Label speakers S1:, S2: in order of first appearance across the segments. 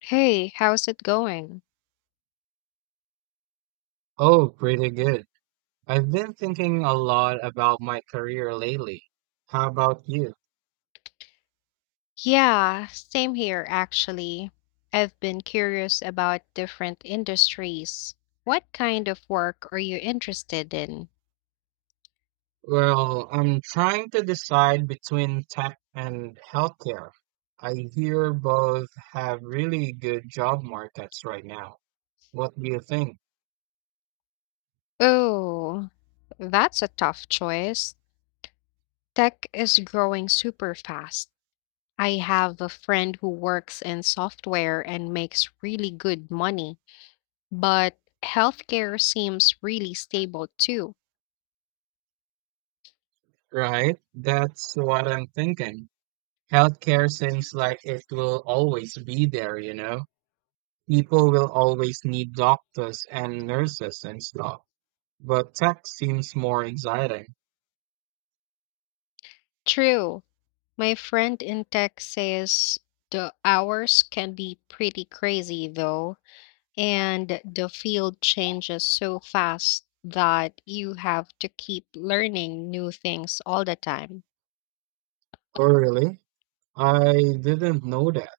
S1: Hey, how's it going?
S2: Oh, pretty good. I've been thinking a lot about my career lately. How about you?
S1: Yeah, same here actually. I've been curious about different industries. What kind of work are you interested in?
S2: Well, I'm trying to decide between tech and healthcare. I hear both have really good job markets right now. What do you think?
S1: Oh, that's a tough choice. Tech is growing super fast. I have a friend who works in software and makes really good money, but healthcare seems really stable too.
S2: Right? That's what I'm thinking. Healthcare seems like it will always be there, you know? People will always need doctors and nurses and stuff. But tech seems more exciting.
S1: True. My friend in tech says the hours can be pretty crazy though, and the field changes so fast that you have to keep learning new things all the time.
S2: Oh, really? I didn't know that.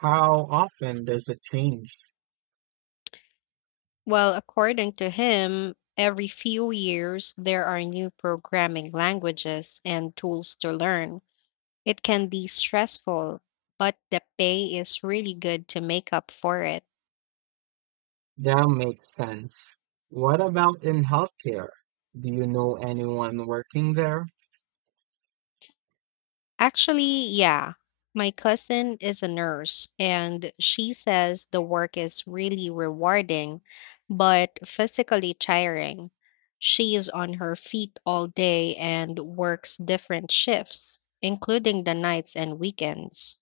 S2: How often does it change?
S1: Well, according to him, every few years there are new programming languages and tools to learn. It can be stressful, but the pay is really good to make up for it.
S2: That makes sense. What about in healthcare? Do you know anyone working there?
S1: Actually, yeah. My cousin is a nurse, and she says the work is really rewarding, but physically tiring. She is on her feet all day and works different shifts, including the nights and weekends.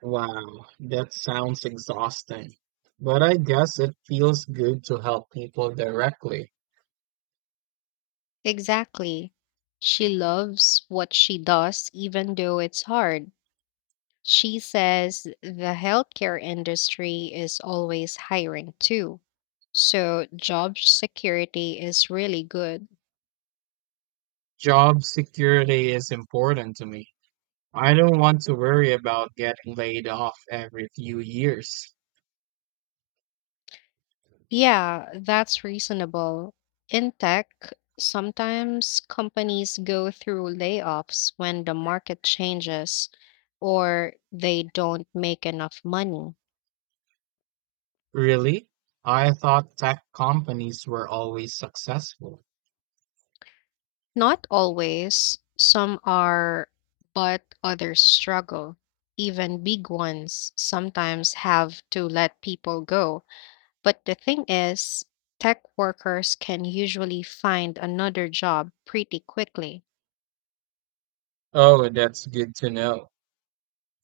S2: Wow, that sounds exhausting. But I guess it feels good to help people directly.
S1: Exactly. She loves what she does, even though it's hard. She says the healthcare industry is always hiring too. So job security is really good.
S2: Job security is important to me. I don't want to worry about getting laid off every few years.
S1: Yeah, that's reasonable. In tech, sometimes companies go through layoffs when the market changes or they don't make enough money.
S2: Really? I thought tech companies were always successful.
S1: Not always. Some are, but others struggle. Even big ones sometimes have to let people go. But the thing is, tech workers can usually find another job pretty quickly.
S2: Oh, that's good to know.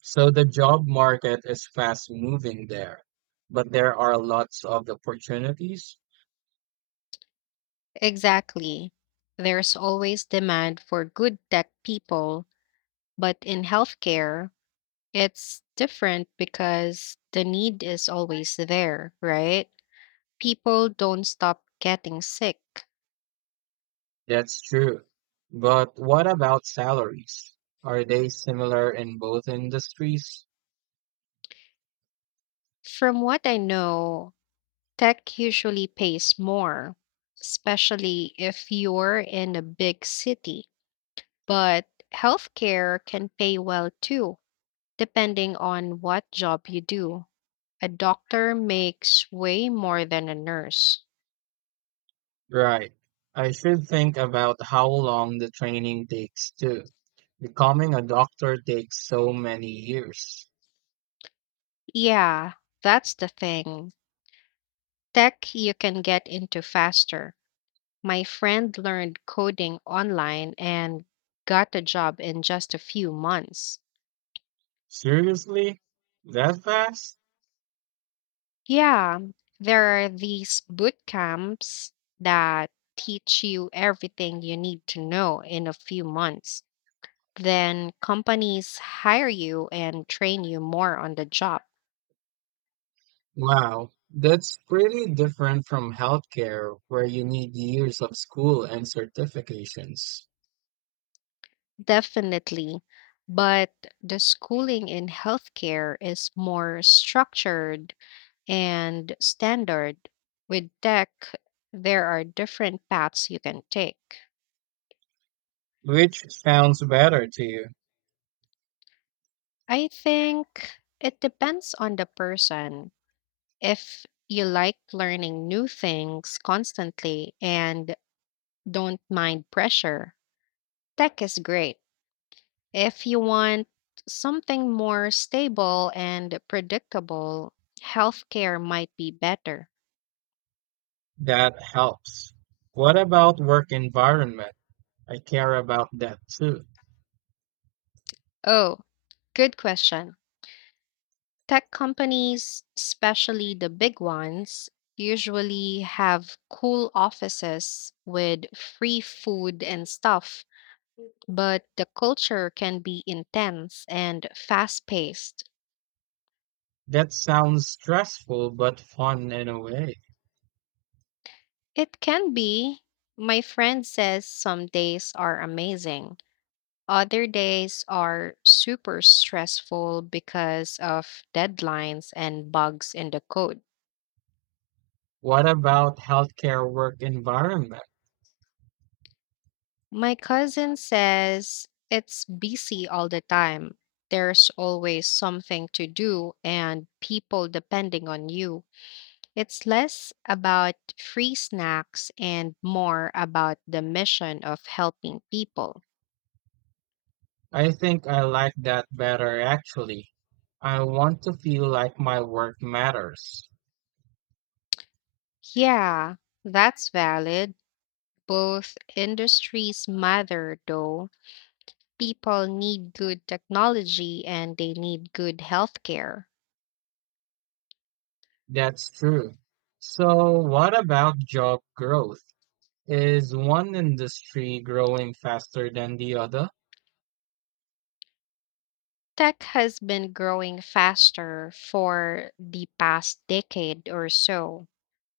S2: So the job market is fast moving there, but there are lots of opportunities.
S1: Exactly. There's always demand for good tech people, but in healthcare, it's different because the need is always there, right? People don't stop getting sick.
S2: That's true. But what about salaries? Are they similar in both industries?
S1: From what I know, tech usually pays more, especially if you're in a big city. But healthcare can pay well too, depending on what job you do. A doctor makes way more than a nurse.
S2: Right. I should think about how long the training takes too. Becoming a doctor takes so many years.
S1: Yeah, that's the thing. Tech you can get into faster. My friend learned coding online and got a job in just a few months.
S2: Seriously? That fast?
S1: Yeah, there are these boot camps that teach you everything you need to know in a few months. Then companies hire you and train you more on the job.
S2: Wow, that's pretty different from healthcare, where you need years of school and certifications.
S1: Definitely. But the schooling in healthcare is more structured and standard. With tech, there are different paths you can take.
S2: Which sounds better to you?
S1: I think it depends on the person. If you like learning new things constantly and don't mind pressure, tech is great. If you want something more stable and predictable, healthcare might be better.
S2: That helps. What about work environment? I care about that too.
S1: Oh, good question. Tech companies, especially the big ones, usually have cool offices with free food and stuff, but the culture can be intense and fast paced.
S2: That sounds stressful but fun in a way.
S1: It can be. My friend says some days are amazing, other days are super stressful because of deadlines and bugs in the code.
S2: What about healthcare work environment?
S1: My cousin says it's busy all the time. There's always something to do and people depending on you. It's less about free snacks and more about the mission of helping people.
S2: I think I like that better actually. I want to feel like my work matters.
S1: Yeah, that's valid. Both industries matter, though. People need good technology and they need good healthcare.
S2: That's true. So, what about job growth? Is one industry growing faster than the other?
S1: Tech has been growing faster for the past decade or so.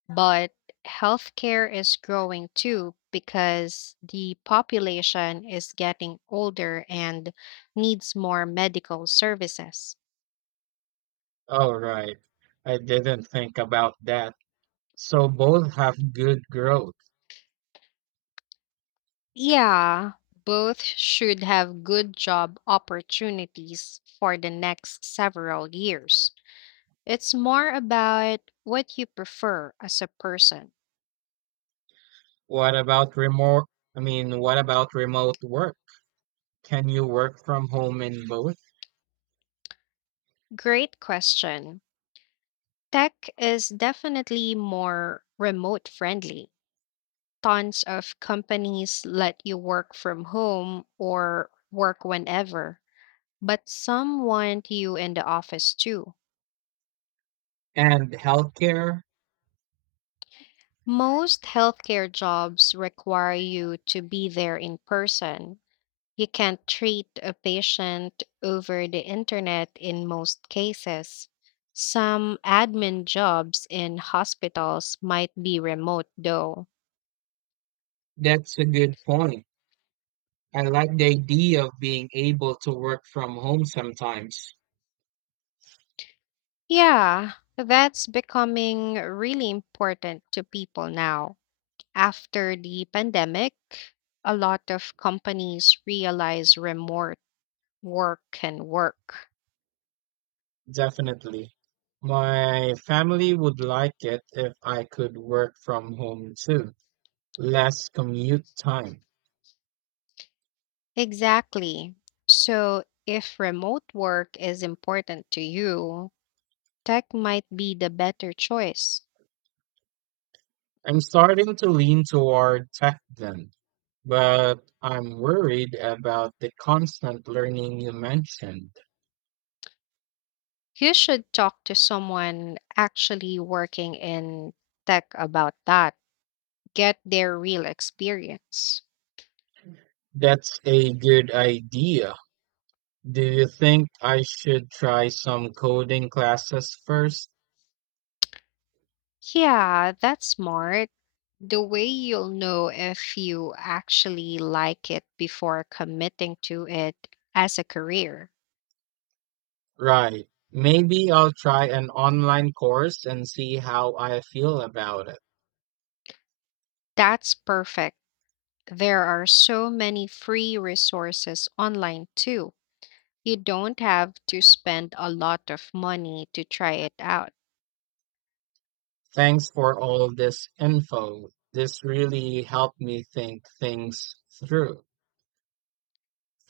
S1: But healthcare is growing too because the population is getting older and needs more medical services.
S2: Oh, right. I didn't think about that. So, both have good growth.
S1: Yeah, both should have good job opportunities for the next several years. It's more about what you prefer as a person.
S2: What about remote? What about remote work? Can you work from home in both?
S1: Great question. Tech is definitely more remote friendly, tons of companies let you work from home or work whenever, but some want you in the office too.
S2: And healthcare?
S1: Most healthcare jobs require you to be there in person. You can't treat a patient over the internet in most cases. Some admin jobs in hospitals might be remote though.
S2: That's a good point. I like the idea of being able to work from home sometimes.
S1: Yeah, that's becoming really important to people now. After the pandemic, a lot of companies realize remote work can work.
S2: Definitely. My family would like it if I could work from home too. Less commute time.
S1: Exactly. So, if remote work is important to you, tech might be the better choice.
S2: I'm starting to lean toward tech then, but I'm worried about the constant learning you mentioned.
S1: You should talk to someone actually working in tech about that, get their real experience.
S2: That's a good idea. Do you think I should try some coding classes first?
S1: Yeah, that's smart. The way you'll know if you actually like it before committing to it as a career.
S2: Right. Maybe I'll try an online course and see how I feel about it.
S1: That's perfect. There are so many free resources online too. You don't have to spend a lot of money to try it out.
S2: Thanks for all of this info. This really helped me think things through,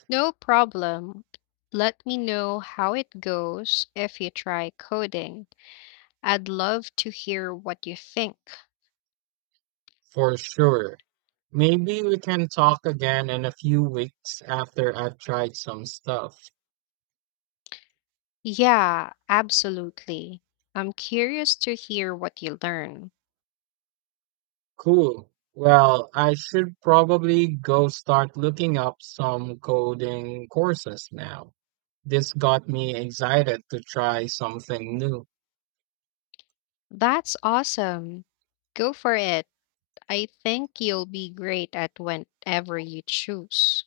S1: No problem. Let me know how it goes if you try coding. I'd love to hear what you think.
S2: for sure. Maybe we can talk again in a few weeks after I've tried some stuff.
S1: Yeah, absolutely. I'm curious to hear what you learn.
S2: Cool. Well, I should probably go start looking up some coding courses now. This got me excited to try something new.
S1: That's awesome. Go for it. I think you'll be great at whenever you choose.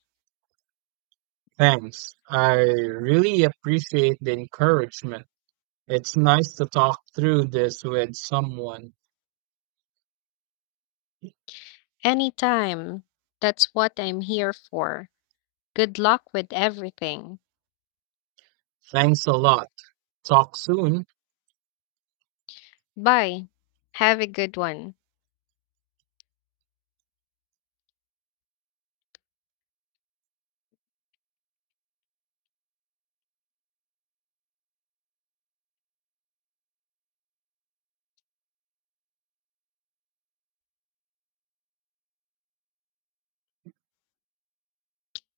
S2: Thanks. I really appreciate the encouragement. It's nice to talk through this with someone.
S1: Anytime. That's what I'm here for. Good luck with everything.
S2: Thanks a lot. Talk soon.
S1: Bye. Have a good one.